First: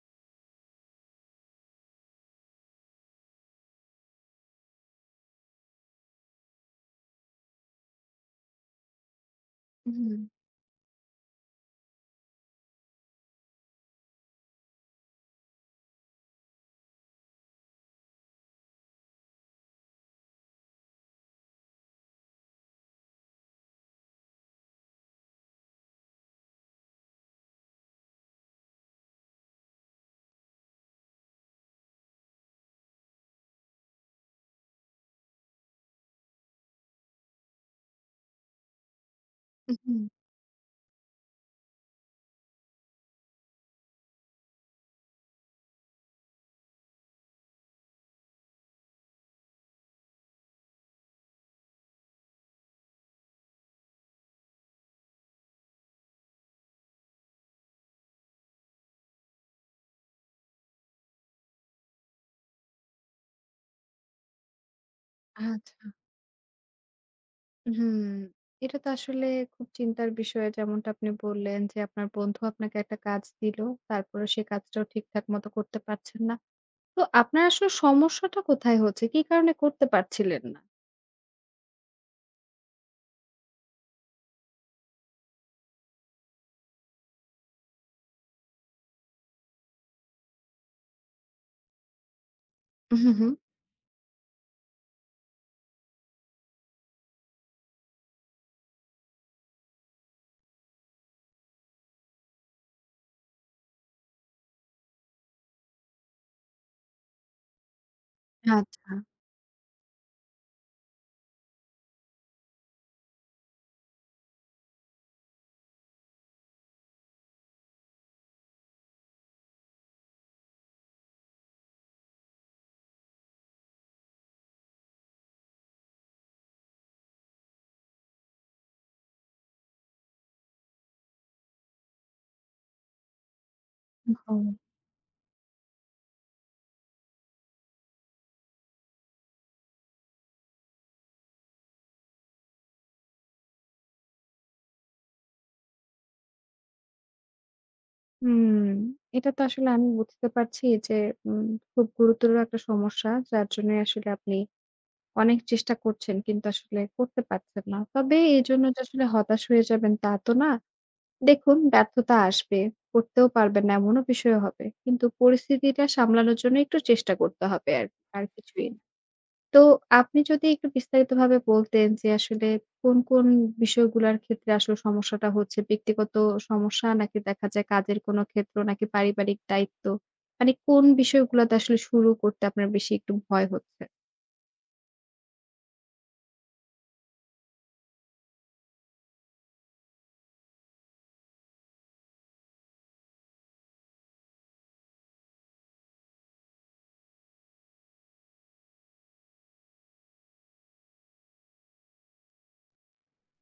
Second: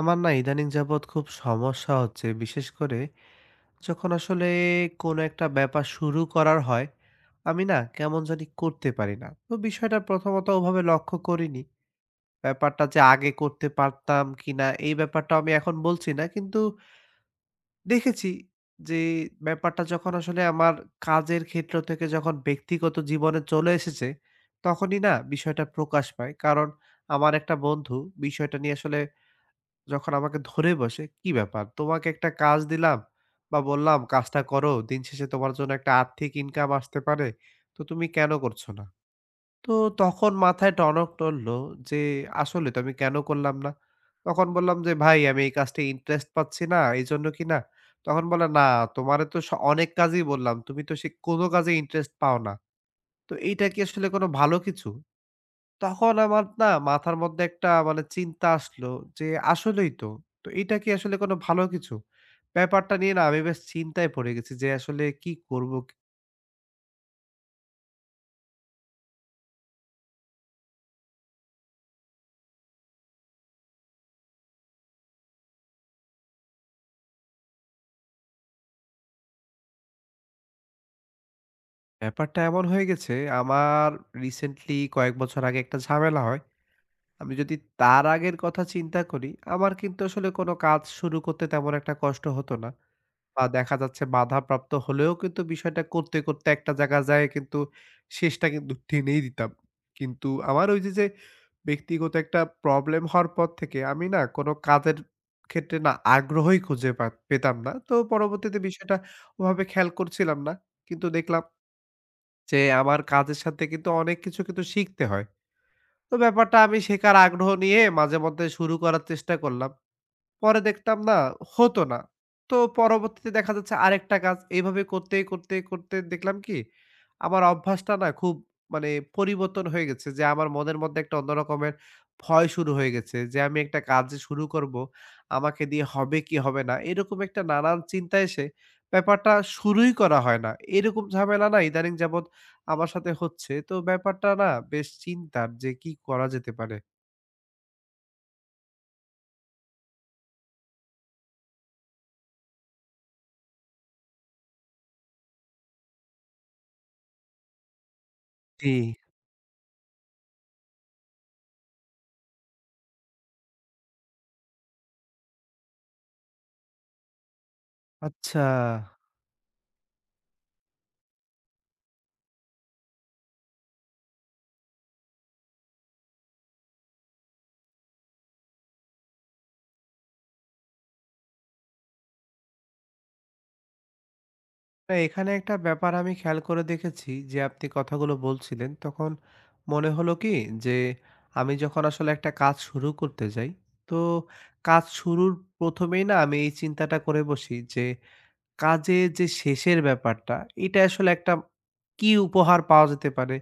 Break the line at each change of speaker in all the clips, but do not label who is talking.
আমার না ইদানিং যাবৎ খুব সমস্যা হচ্ছে। বিশেষ করে যখন আসলে কোনো একটা ব্যাপার শুরু করার হয়, আমি না কেমন জানি করতে পারি না। তো বিষয়টা
হুম,
প্রথমত ওভাবে লক্ষ্য করিনি। ব্যাপারটা যে আগে করতে পারতাম কিনা এই ব্যাপারটাও আমি এখন বলছি না। কিন্তু দেখেছি যে ব্যাপারটা যখন আসলে আমার কাজের ক্ষেত্র থেকে যখন ব্যক্তিগত জীবনে চলে এসেছে, তখনই না বিষয়টা প্রকাশ পায়। কারণ আমার একটা বন্ধু বিষয়টা নিয়ে আসলে যখন আমাকে ধরে বসে, "কি ব্যাপার? তোমাকে একটা কাজ দিলাম বা বললাম কাজটা করো। দিন শেষে তোমার জন্য একটা আর্থিক ইনকাম আসতে পারে। তো তুমি কেন করছো না?" তো
হুম,
তখন মাথায় টনক নড়ল যে আসলে তো আমি কেন করলাম না? তখন বললাম যে, "ভাই আমি এই কাজটায় ইন্টারেস্ট পাচ্ছি না। এইজন্য কি না?" তখন বলে, "না তোমারে তো অনেক কাজই বললাম। তুমি তো সে কোনো কাজে ইন্টারেস্ট পাও না। তো এইটা কি আসলে কোনো ভালো কিছু?" তখন আমার না মাথার মধ্যে একটা মানে চিন্তা আসলো যে আসলেই তো। তো এটা কি আসলে কোনো ভালো কিছু? ব্যাপারটা নিয়ে না আমি বেশ চিন্তায় পড়ে গেছি যে আসলে কি করব?
আচ্ছা। হুম, এটা তো আসলে খুব চিন্তার বিষয় যেমনটা আপনি বললেন যে আপনার বন্ধু আপনাকে একটা কাজ দিল। তারপরে সে কাজটাও ঠিকঠাক মতো করতে পারছেন না। তো আপনার আসলে সমস্যাটা কোথায় হচ্ছে? কি কারণে করতে পারছিলেন না?
ব্যাপারটা এমন হয়ে গেছে আমার রিসেন্টলি কয়েক বছর আগে একটা ঝামেলা হয়। আমি যদি তার আগের কথা চিন্তা করি, আমার কিন্তু আসলে কোনো কাজ শুরু করতে তেমন একটা কষ্ট হতো না।
হুম, হুম।
বা দেখা যাচ্ছে বাধাপ্রাপ্ত হলেও কিন্তু বিষয়টা করতে, করতে একটা জায়গা যায় কিন্তু শেষটা কিন্তু টেনেই দিতাম। কিন্তু আমার ওই যে ব্যক্তিগত একটা প্রবলেম হওয়ার পর থেকে আমি না কোনো কাজের ক্ষেত্রে না আগ্রহই খুঁজে পেতাম না। তো পরবর্তীতে
আচ্ছা।
বিষয়টা ওভাবে খেয়াল করছিলাম না। কিন্তু দেখলাম যে আমার কাজের সাথে কিন্তু অনেক কিছু কিন্তু শিখতে হয়। তো ব্যাপারটা আমি শেখার আগ্রহ নিয়ে মাঝেমধ্যে শুরু করার চেষ্টা করলাম। পরে দেখতাম না হতো না। তো পরবর্তীতে দেখা যাচ্ছে আরেকটা কাজ এইভাবে করতে, করতে, করতে দেখলাম কি আমার অভ্যাসটা না খুব মানে পরিবর্তন হয়ে গেছে যে আমার মনের মধ্যে একটা অন্য রকমের ভয় শুরু হয়ে গেছে যে আমি একটা কাজ যে
ও
শুরু করব, আমাকে দিয়ে হবে কি হবে না এরকম একটা নানান চিন্তা এসে ব্যাপারটা শুরুই করা হয় না। এরকম ঝামেলা না ইদানিং যাবৎ আমার সাথে হচ্ছে। তো ব্যাপারটা না বেশ চিন্তার যে কি করা যেতে পারে?
হুম, এটা তো আসলে আমি বুঝতে পারছি যে উম খুব গুরুতর একটা সমস্যা যার জন্য আসলে আপনি অনেক চেষ্টা করছেন কিন্তু আসলে করতে পারছেন না। তবে এজন্য
জি,
যে আসলে হতাশ হয়ে যাবেন তা তো না। দেখুন ব্যর্থতা আসবে, করতেও পারবেন না এমনও বিষয় হবে। কিন্তু পরিস্থিতিটা সামলানোর জন্য একটু চেষ্টা করতে হবে আর আর
আচ্ছা।
কিছুই না। তো আপনি যদি একটু বিস্তারিতভাবে বলতেন যে আসলে কোন বিষয়গুলার ক্ষেত্রে আসলে সমস্যাটা হচ্ছে? ব্যক্তিগত সমস্যা নাকি দেখা যায় কাজের কোনো ক্ষেত্র নাকি পারিবারিক দায়িত্ব? মানে কোন বিষয়গুলাতে আসলে শুরু করতে আপনার বেশি একটু ভয় হচ্ছে?
না, এখানে একটা ব্যাপার আমি খেয়াল করে দেখেছি যে আপনি কথাগুলো বলছিলেন তখন মনে হলো কি যে আমি যখন আসলে একটা কাজ শুরু করতে যাই তো কাজ শুরুর প্রথমেই না আমি এই চিন্তাটা করে বসি যে কাজে যে শেষের ব্যাপারটা এটা আসলে একটা কি উপহার পাওয়া যেতে পারে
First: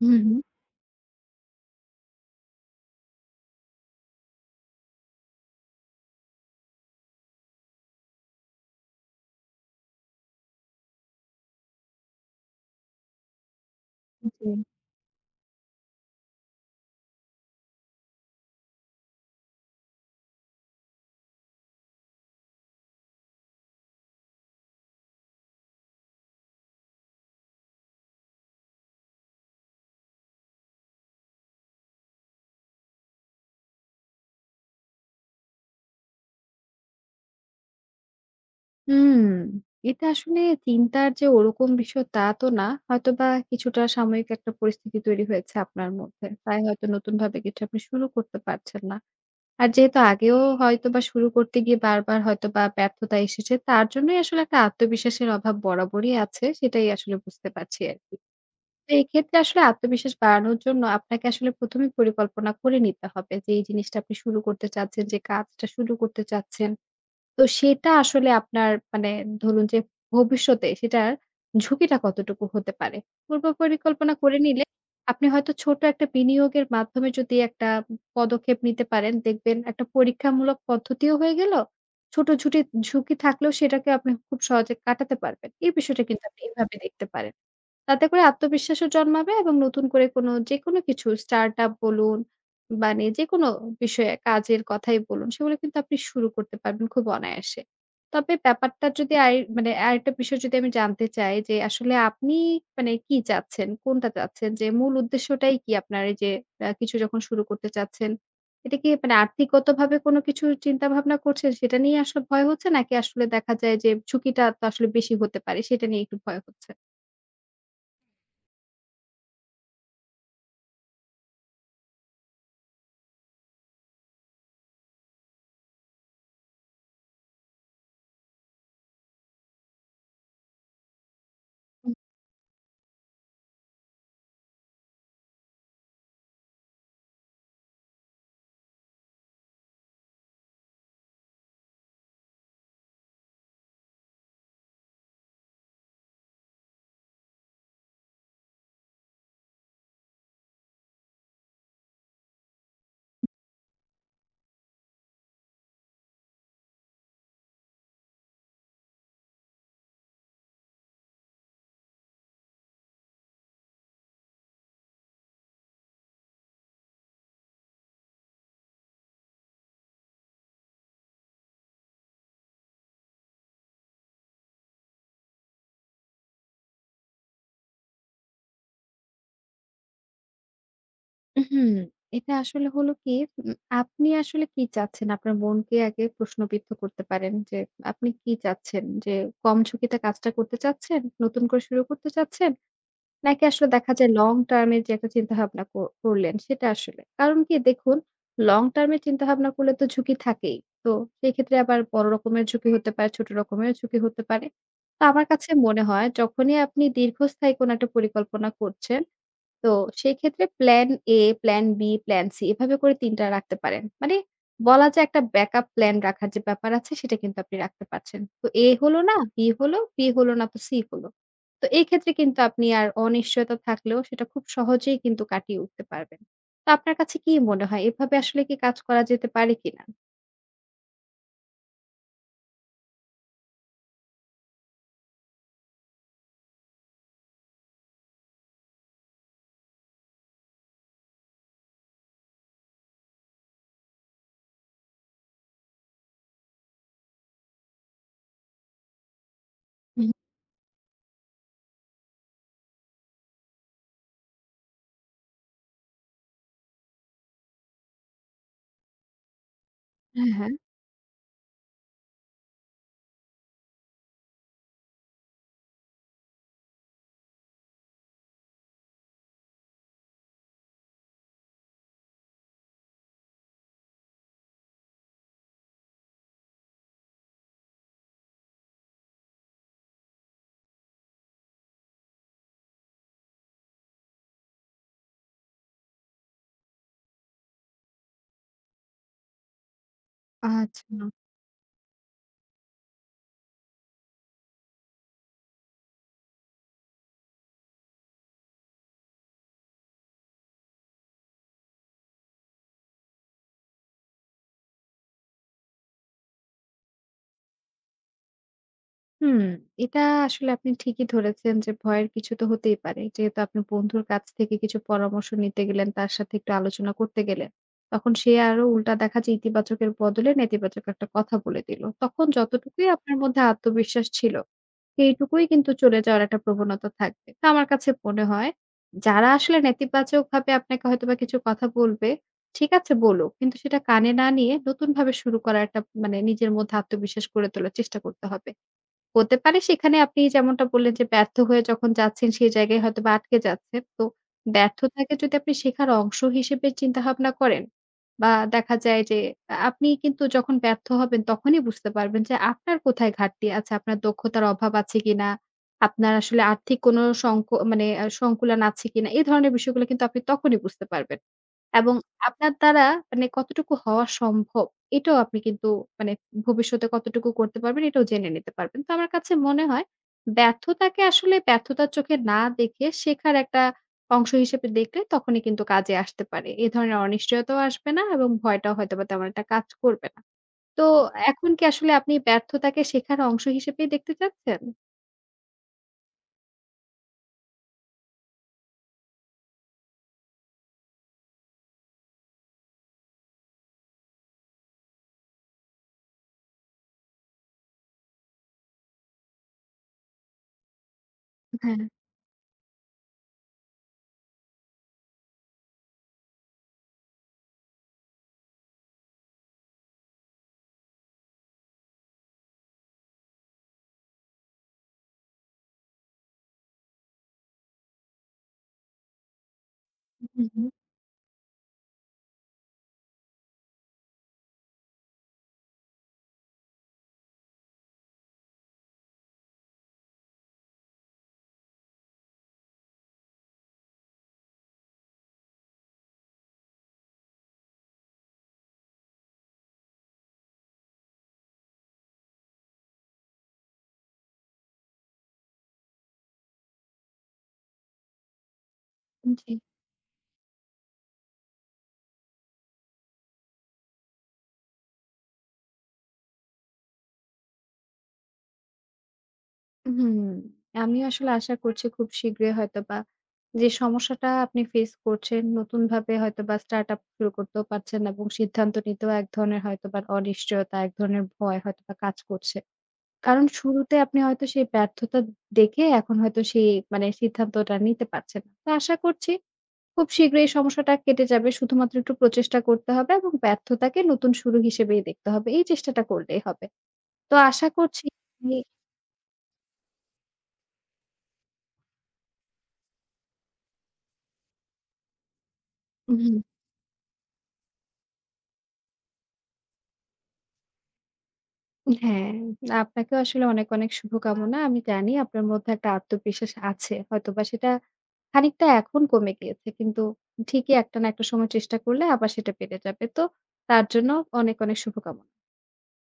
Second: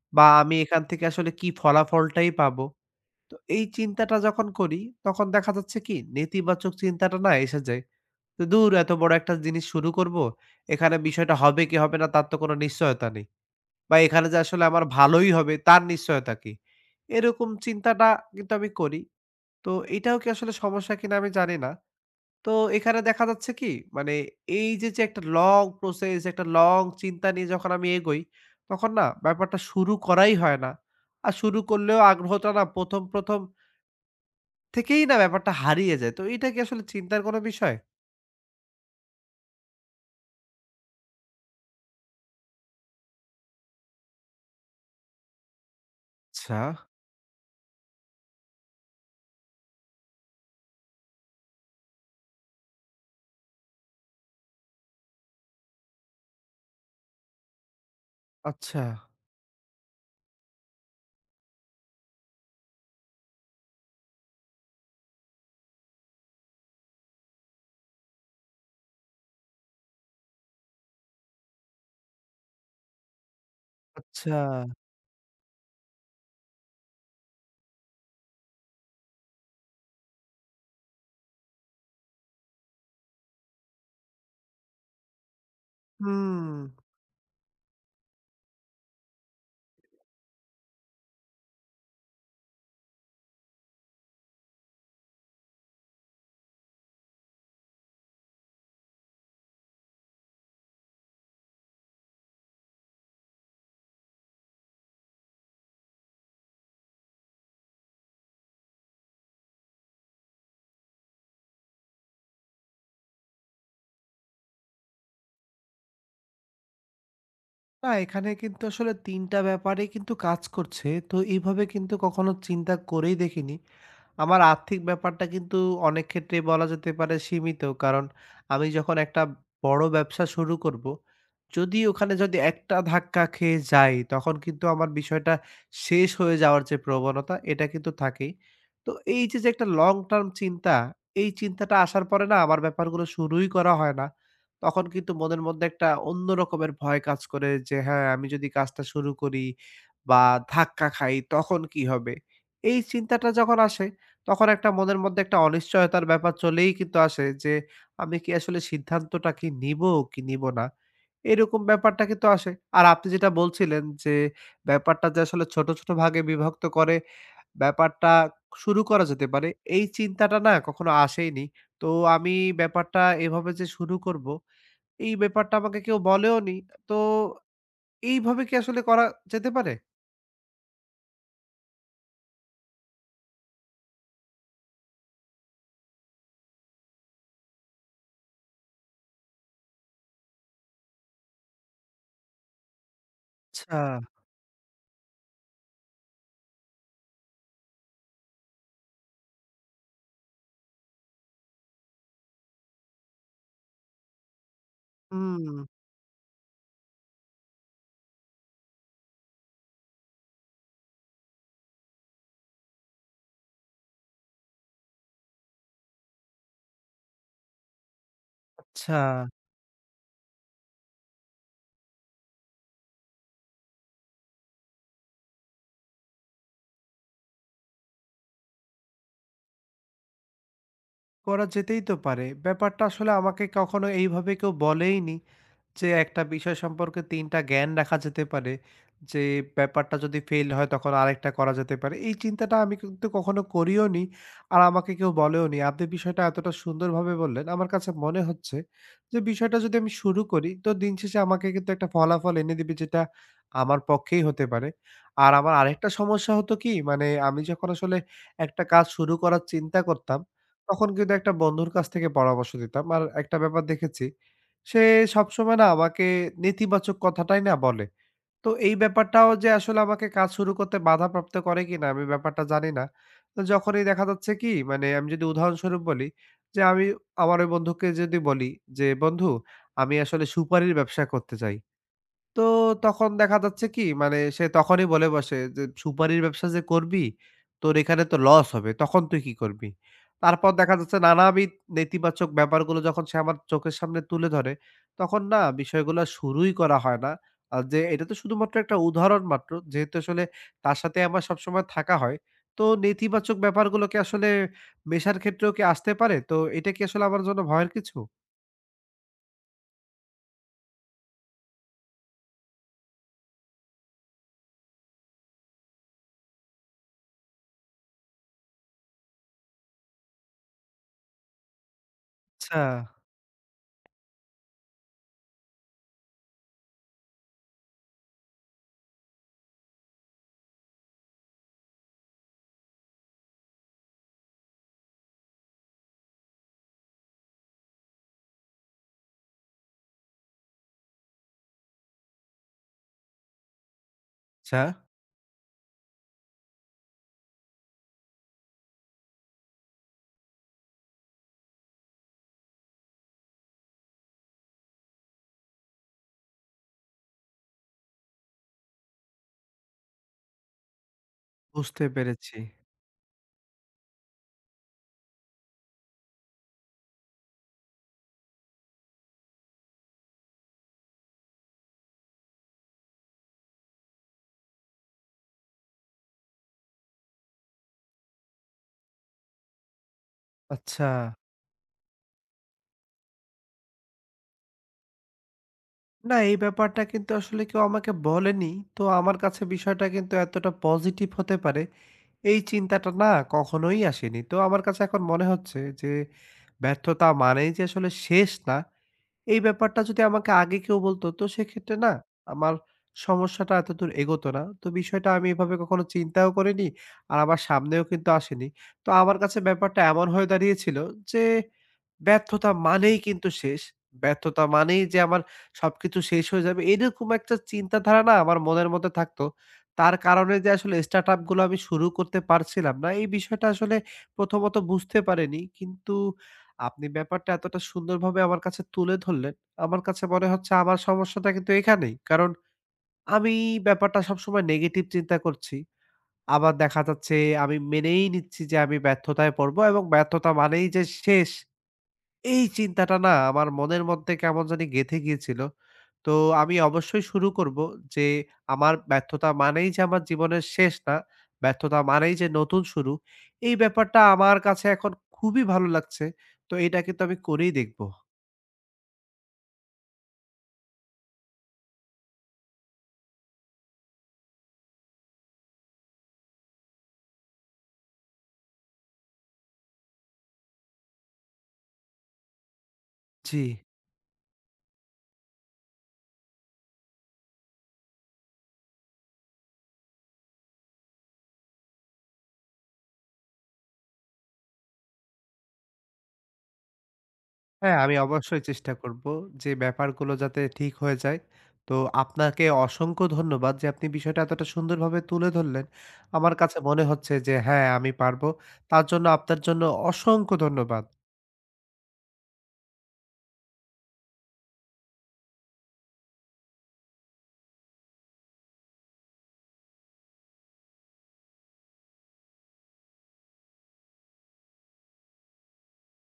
হুম,
বা
হুম।
আমি এখান থেকে আসলে কি ফলাফলটাই পাবো তো এই চিন্তাটা যখন করি তখন দেখা যাচ্ছে কি নেতিবাচক চিন্তাটা না এসে যায় তো দূর এত বড় একটা জিনিস শুরু করব। এখানে বিষয়টা হবে কি হবে না তার তো কোনো নিশ্চয়তা নেই। বা এখানে যে
জি।
আসলে আমার ভালোই হবে তার নিশ্চয়তা কি? এরকম চিন্তাটা কিন্তু আমি করি। তো এটাও কি আসলে সমস্যা কিনা আমি জানি না। তো এখানে দেখা যাচ্ছে কি মানে এই যে একটা লং প্রসেস একটা লং চিন্তা নিয়ে যখন আমি এগোই তখন না ব্যাপারটা শুরু করাই হয় না। আর শুরু করলেও আগ্রহটা না ১ম থেকেই না ব্যাপারটা হারিয়ে যায়। তো এটা কি আসলে চিন্তার কোনো বিষয়?
হুম, এটা আসলে চিন্তার যে ওরকম বিষয় তা তো না। হয়তোবা কিছুটা সাময়িক একটা পরিস্থিতি তৈরি হয়েছে আপনার মধ্যে।
আচ্ছা,
তাই হয়তো নতুনভাবে কিছু আপনি শুরু করতে পারছেন না। আর যেহেতু আগেও হয়তোবা শুরু করতে গিয়ে বারবার হয়তোবা ব্যর্থতা এসেছে, তার জন্যই আসলে একটা আত্মবিশ্বাসের অভাব বরাবরই আছে। সেটাই আসলে বুঝতে পারছি আরকি।
আচ্ছা,
তো এক্ষেত্রে আসলে আত্মবিশ্বাস বাড়ানোর জন্য আপনাকে আসলে ১ম এই পরিকল্পনা করে নিতে হবে যে, এই জিনিসটা আপনি শুরু করতে চাচ্ছেন, যে কাজটা শুরু করতে চাচ্ছেন। তো সেটা আসলে আপনার মানে ধরুন যে ভবিষ্যতে সেটার ঝুঁকিটা কতটুকু হতে পারে? পূর্ব পরিকল্পনা
আচ্ছা।
করে নিলে আপনি হয়তো ছোট একটা বিনিয়োগের মাধ্যমে যদি একটা পদক্ষেপ নিতে পারেন, দেখবেন একটা পরীক্ষামূলক পদ্ধতিও হয়ে গেল। ছোট ঝুটি ঝুঁকি থাকলেও সেটাকে আপনি খুব সহজে কাটাতে পারবেন। এই বিষয়টা কিন্তু
হুম।
আপনি এভাবে দেখতে পারেন। তাতে করে আত্মবিশ্বাসও জন্মাবে এবং নতুন করে কোনো যেকোনো কিছু স্টার্ট আপ বলুন, মানে যেকোনো বিষয়ে কাজের কথাই বলুন, সেগুলো কিন্তু আপনি শুরু করতে পারবেন খুব অনায়াসে। তবে ব্যাপারটা যদি মানে আরেকটা বিষয় যদি আমি জানতে চাই যে আসলে আপনি মানে কি চাচ্ছেন? কোনটা চাচ্ছেন? যে মূল উদ্দেশ্যটাই কি আপনার এই যে কিছু যখন শুরু করতে চাচ্ছেন, এটা কি মানে আর্থিকগতভাবে কোনো কিছু চিন্তা ভাবনা করছেন সেটা নিয়ে আসলে ভয় হচ্ছে? নাকি আসলে দেখা যায় যে ঝুঁকিটা তো আসলে বেশি হতে পারে সেটা নিয়ে একটু ভয় হচ্ছে?
না এখানে কিন্তু আসলে ৩ টা ব্যাপারেই কিন্তু কাজ করছে। তো এভাবে কিন্তু কখনো চিন্তা করেই দেখিনি। আমার আর্থিক ব্যাপারটা কিন্তু অনেক ক্ষেত্রেই বলা যেতে পারে সীমিত। কারণ আমি যখন একটা বড় ব্যবসা শুরু করব, যদি ওখানে যদি একটা ধাক্কা খেয়ে যাই, তখন কিন্তু আমার বিষয়টা শেষ হয়ে যাওয়ার যে প্রবণতা, এটা কিন্তু থাকেই। তো এই যে একটা লং টার্ম চিন্তা, এই চিন্তাটা আসার পরে না আমার ব্যাপারগুলো শুরুই করা হয় না। তখন কিন্তু মনের মধ্যে একটা অন্য রকমের ভয় কাজ করে যে হ্যাঁ আমি যদি কাজটা শুরু করি বা ধাক্কা খাই তখন কি হবে? এই চিন্তাটা যখন আসে তখন একটা মনের মধ্যে একটা অনিশ্চয়তার ব্যাপার চলেই কিন্তু আসে যে আমি কি আসলে সিদ্ধান্তটা কি নিবো কি নিবো না? এরকম ব্যাপারটা কিন্তু আসে। আর আপনি যেটা বলছিলেন যে ব্যাপারটা যে আসলে ছোট, ছোট ভাগে বিভক্ত করে ব্যাপারটা শুরু করা যেতে পারে এই চিন্তাটা না কখনো আসেইনি। তো আমি ব্যাপারটা এভাবে যে শুরু করব এই ব্যাপারটা আমাকে কেউ বলেওনি। তো এইভাবে কি আসলে করা যেতে পারে?
হুম, এটা আসলে হলো কি, উম আপনি আসলে কি চাচ্ছেন? আপনার মনকে আগে প্রশ্নবিদ্ধ করতে পারেন যে, আপনি কি চাচ্ছেন? যে কম ঝুঁকিতে কাজটা করতে চাচ্ছেন? নতুন করে শুরু করতে চাচ্ছেন? নাকি
আচ্ছা,
আসলে দেখা যায় লং টার্ম এর যে একটা চিন্তাভাবনা করলেন সেটা আসলে? কারণ কি দেখুন, লং টার্ম এর চিন্তাভাবনা করলে তো ঝুঁকি থাকেই। তো সেক্ষেত্রে আবার বড় রকমের ঝুঁকি হতে পারে, ছোট রকমের ঝুঁকি হতে পারে। তো আমার
হুম।
কাছে মনে হয় যখনই আপনি দীর্ঘস্থায়ী কোনো একটা পরিকল্পনা করছেন তো সেই ক্ষেত্রে plan A, plan B, plan C এভাবে করে ৩ টা রাখতে পারেন। মানে বলা যায় একটা ব্যাকআপ প্ল্যান রাখার যে ব্যাপার আছে সেটা কিন্তু আপনি রাখতে পারছেন। তো A
আচ্ছা।
হলো না, B হলো, B হলো না তো C হলো। তো এই ক্ষেত্রে কিন্তু আপনি আর অনিশ্চয়তা থাকলেও সেটা খুব সহজেই কিন্তু কাটিয়ে উঠতে পারবেন। তো আপনার কাছে কি মনে হয় এভাবে আসলে কি কাজ করা যেতে পারে কিনা?
করা যেতেই তো পারে। ব্যাপারটা আসলে আমাকে কখনো এইভাবে কেউ বলেইনি। যে একটা বিষয় সম্পর্কে ৩ টা জ্ঞান রাখা যেতে পারে। যে ব্যাপারটা যদি ফেইল হয় তখন আরেকটা করা যেতে পারে। এই চিন্তাটা আমি কিন্তু কখনো করিও নি। আর আমাকে কেউ বলেও নি। আপনি বিষয়টা এতটা সুন্দরভাবে বললেন। আমার কাছে মনে হচ্ছে যে বিষয়টা যদি আমি
হুম।
শুরু করি তো দিন শেষে আমাকে কিন্তু একটা ফলাফল এনে দিবে যেটা আমার পক্ষেই হতে পারে। আর আমার আরেকটা সমস্যা হতো কি মানে আমি যখন আসলে একটা কাজ শুরু করার চিন্তা করতাম
হ্যাঁ, হ্যাঁ।
তখন কিন্তু একটা বন্ধুর কাছ থেকে পরামর্শ নিতাম। আর একটা ব্যাপার দেখেছি সে সবসময় না আমাকে নেতিবাচক কথাটাই না বলে। তো এই ব্যাপারটাও যে আসলে আমাকে কাজ শুরু করতে বাধাপ্রাপ্ত করে কিনা আমি ব্যাপারটা জানি না। তো যখনই দেখা যাচ্ছে কি মানে আমি যদি উদাহরণস্বরূপ বলি যে আমি আমার ওই বন্ধুকে যদি বলি যে, "বন্ধু আমি আসলে সুপারির ব্যবসা করতে চাই।" তো তখন দেখা যাচ্ছে কি মানে সে তখনই বলে বসে যে, "সুপারির ব্যবসা যে করবি, তোর এখানে তো লস হবে। তখন তুই কি করবি?" তারপর দেখা
আচ্ছা।
যাচ্ছে নানাবিধ নেতিবাচক ব্যাপারগুলো যখন সে আমার চোখের সামনে তুলে ধরে, তখন না বিষয়গুলো শুরুই করা হয় না। আর যে এটা তো শুধুমাত্র একটা উদাহরণ মাত্র। যেহেতু আসলে তার সাথে আমার সবসময় থাকা হয়। তো নেতিবাচক ব্যাপারগুলো কি আসলে মেশার ক্ষেত্রেও কি আসতে পারে? তো এটা কি আসলে আমার জন্য ভয়ের কিছু?
হুম, এটা আসলে আপনি ঠিকই ধরেছেন যে ভয়ের কিছু তো হতেই পারে। যেহেতু আপনি বন্ধুর কাছ থেকে কিছু পরামর্শ নিতে গেলেন, তার সাথে একটু আলোচনা করতে গেলেন। তখন সে আরো উল্টা দেখা যায় ইতিবাচকের বদলে নেতিবাচক একটা কথা বলে দিল। তখন
আচ্ছা,
যতটুকুই আপনার মধ্যে আত্মবিশ্বাস ছিল, সেইটুকুই কিন্তু চলে যাওয়ার একটা প্রবণতা থাকবে। তো আমার কাছে মনে হয় যারা আসলে নেতিবাচকভাবে আপনাকে হয়তোবা কিছু কথা বলবে, ঠিক আছে বলুক। কিন্তু সেটা কানে না নিয়ে নতুনভাবে শুরু করার একটা মানে নিজের মধ্যে আত্মবিশ্বাস গড়ে তোলার চেষ্টা করতে হবে। হতে পারে সেখানে আপনি যেমনটা বললেন যে ব্যর্থ হয়ে যখন যাচ্ছেন সেই জায়গায় হয়তোবা আটকে যাচ্ছেন। তো
আচ্ছা।
ব্যর্থতাকে যদি আপনি শেখার অংশ হিসেবে চিন্তাভাবনা করেন বা দেখা যায় যে আপনি কিন্তু যখন ব্যর্থ হবেন তখনই বুঝতে পারবেন যে আপনার কোথায় ঘাটতি আছে, আপনার দক্ষতার অভাব আছে কিনা, আপনার আসলে আর্থিক কোন সংক মানে সংকুলান আছে কিনা, এই ধরনের বিষয়গুলো কিন্তু আপনি তখনই বুঝতে পারবেন।
বুঝতে
এবং
পেরেছি।
আপনার দ্বারা মানে কতটুকু হওয়া সম্ভব এটাও আপনি কিন্তু মানে ভবিষ্যতে কতটুকু করতে পারবেন এটাও জেনে নিতে পারবেন। তো আমার কাছে মনে হয় ব্যর্থতাকে আসলে ব্যর্থতার চোখে না দেখে শেখার একটা অংশ হিসেবে দেখলে তখনই কিন্তু কাজে আসতে পারে। এ ধরনের অনিশ্চয়তাও আসবে না এবং ভয়টাও হয়তোবা তেমন একটা কাজ করবে না। তো
আচ্ছা।
এখন কি আসলে আপনি ব্যর্থতাকে শেখার অংশ হিসেবেই দেখতে চাচ্ছেন?
না, এই ব্যাপারটা কিন্তু আসলে কেউ আমাকে বলেনি। তো আমার কাছে বিষয়টা কিন্তু এতটা পজিটিভ হতে পারে, এই চিন্তাটা না কখনোই আসেনি। তো আমার কাছে এখন মনে হচ্ছে যে ব্যর্থতা মানেই যে আসলে শেষ না। এই ব্যাপারটা যদি আমাকে আগে কেউ বলতো, তো সেক্ষেত্রে
হ্যাঁ,
না আমার সমস্যাটা এতদূর এগোতো না। তো বিষয়টা আমি এভাবে কখনো চিন্তাও করিনি। আর আমার সামনেও কিন্তু আসেনি। তো আমার কাছে ব্যাপারটা এমন হয়ে দাঁড়িয়েছিল যে, ব্যর্থতা মানেই কিন্তু শেষ। ব্যর্থতা মানেই যে আমার সবকিছু শেষ হয়ে যাবে, এরকম একটা চিন্তাধারা না আমার মনের মধ্যে থাকতো। তার
হু,
কারণে যে
হু,
আসলে স্টার্টআপ গুলো আমি শুরু করতে পারছিলাম না, এই বিষয়টা আসলে প্রথমত বুঝতে পারিনি। কিন্তু আপনি ব্যাপারটা এতটা সুন্দরভাবে আমার কাছে তুলে ধরলেন। আমার কাছে মনে হচ্ছে আমার সমস্যাটা কিন্তু এখানেই। কারণ আমি ব্যাপারটা সবসময় নেগেটিভ চিন্তা করছি। আবার দেখা যাচ্ছে আমি মেনেই নিচ্ছি যে আমি ব্যর্থতায় পড়বো এবং ব্যর্থতা মানেই যে শেষ এই চিন্তাটা না আমার মনের মধ্যে কেমন জানি গেঁথে গিয়েছিল। তো আমি অবশ্যই শুরু করব যে আমার ব্যর্থতা
জি।
মানেই যে আমার জীবনের শেষ না, ব্যর্থতা মানেই যে নতুন শুরু। এই ব্যাপারটা আমার কাছে এখন খুবই ভালো লাগছে। তো এটা কিন্তু আমি করেই দেখব।
হুম, আমি আসলে আশা করছি খুব শীঘ্রই হয়তোবা যে সমস্যাটা আপনি ফেস করছেন নতুনভাবে হয়তোবা স্টার্টআপ শুরু করতেও পারছেন না এবং সিদ্ধান্ত নিতেও এক ধরনের হয়তোবা অনিশ্চয়তা, এক ধরনের ভয় হয়তোবা কাজ করছে।
জি।
কারণ শুরুতে আপনি হয়তো সেই ব্যর্থতা দেখে এখন হয়তো সেই মানে সিদ্ধান্তটা নিতে পারছেন না। তো আশা করছি খুব শীঘ্রই এই সমস্যাটা কেটে যাবে। শুধুমাত্র একটু প্রচেষ্টা করতে হবে এবং ব্যর্থতাকে নতুন শুরু হিসেবেই দেখতে হবে। এই চেষ্টাটা করলেই হবে। তো আশা
হ্যাঁ, আমি
করছি
অবশ্যই চেষ্টা করব যে ব্যাপারগুলো যাতে ঠিক হয়ে যায়। তো আপনাকে অসংখ্য ধন্যবাদ যে আপনি বিষয়টা এতটা সুন্দরভাবে তুলে ধরলেন। আমার
হুম
কাছে মনে হচ্ছে যে হ্যাঁ, আমি পারব। তার জন্য আপনার জন্য অসংখ্য ধন্যবাদ।
হ্যাঁ, আপনাকেও আসলে অনেক, অনেক শুভকামনা। আমি জানি আপনার মধ্যে একটা আত্মবিশ্বাস আছে। হয়তোবা সেটা খানিকটা এখন কমে গিয়েছে। কিন্তু ঠিকই একটা না একটা সময় চেষ্টা করলে আবার সেটা বেড়ে যাবে। তো তার জন্য অনেক, অনেক শুভকামনা।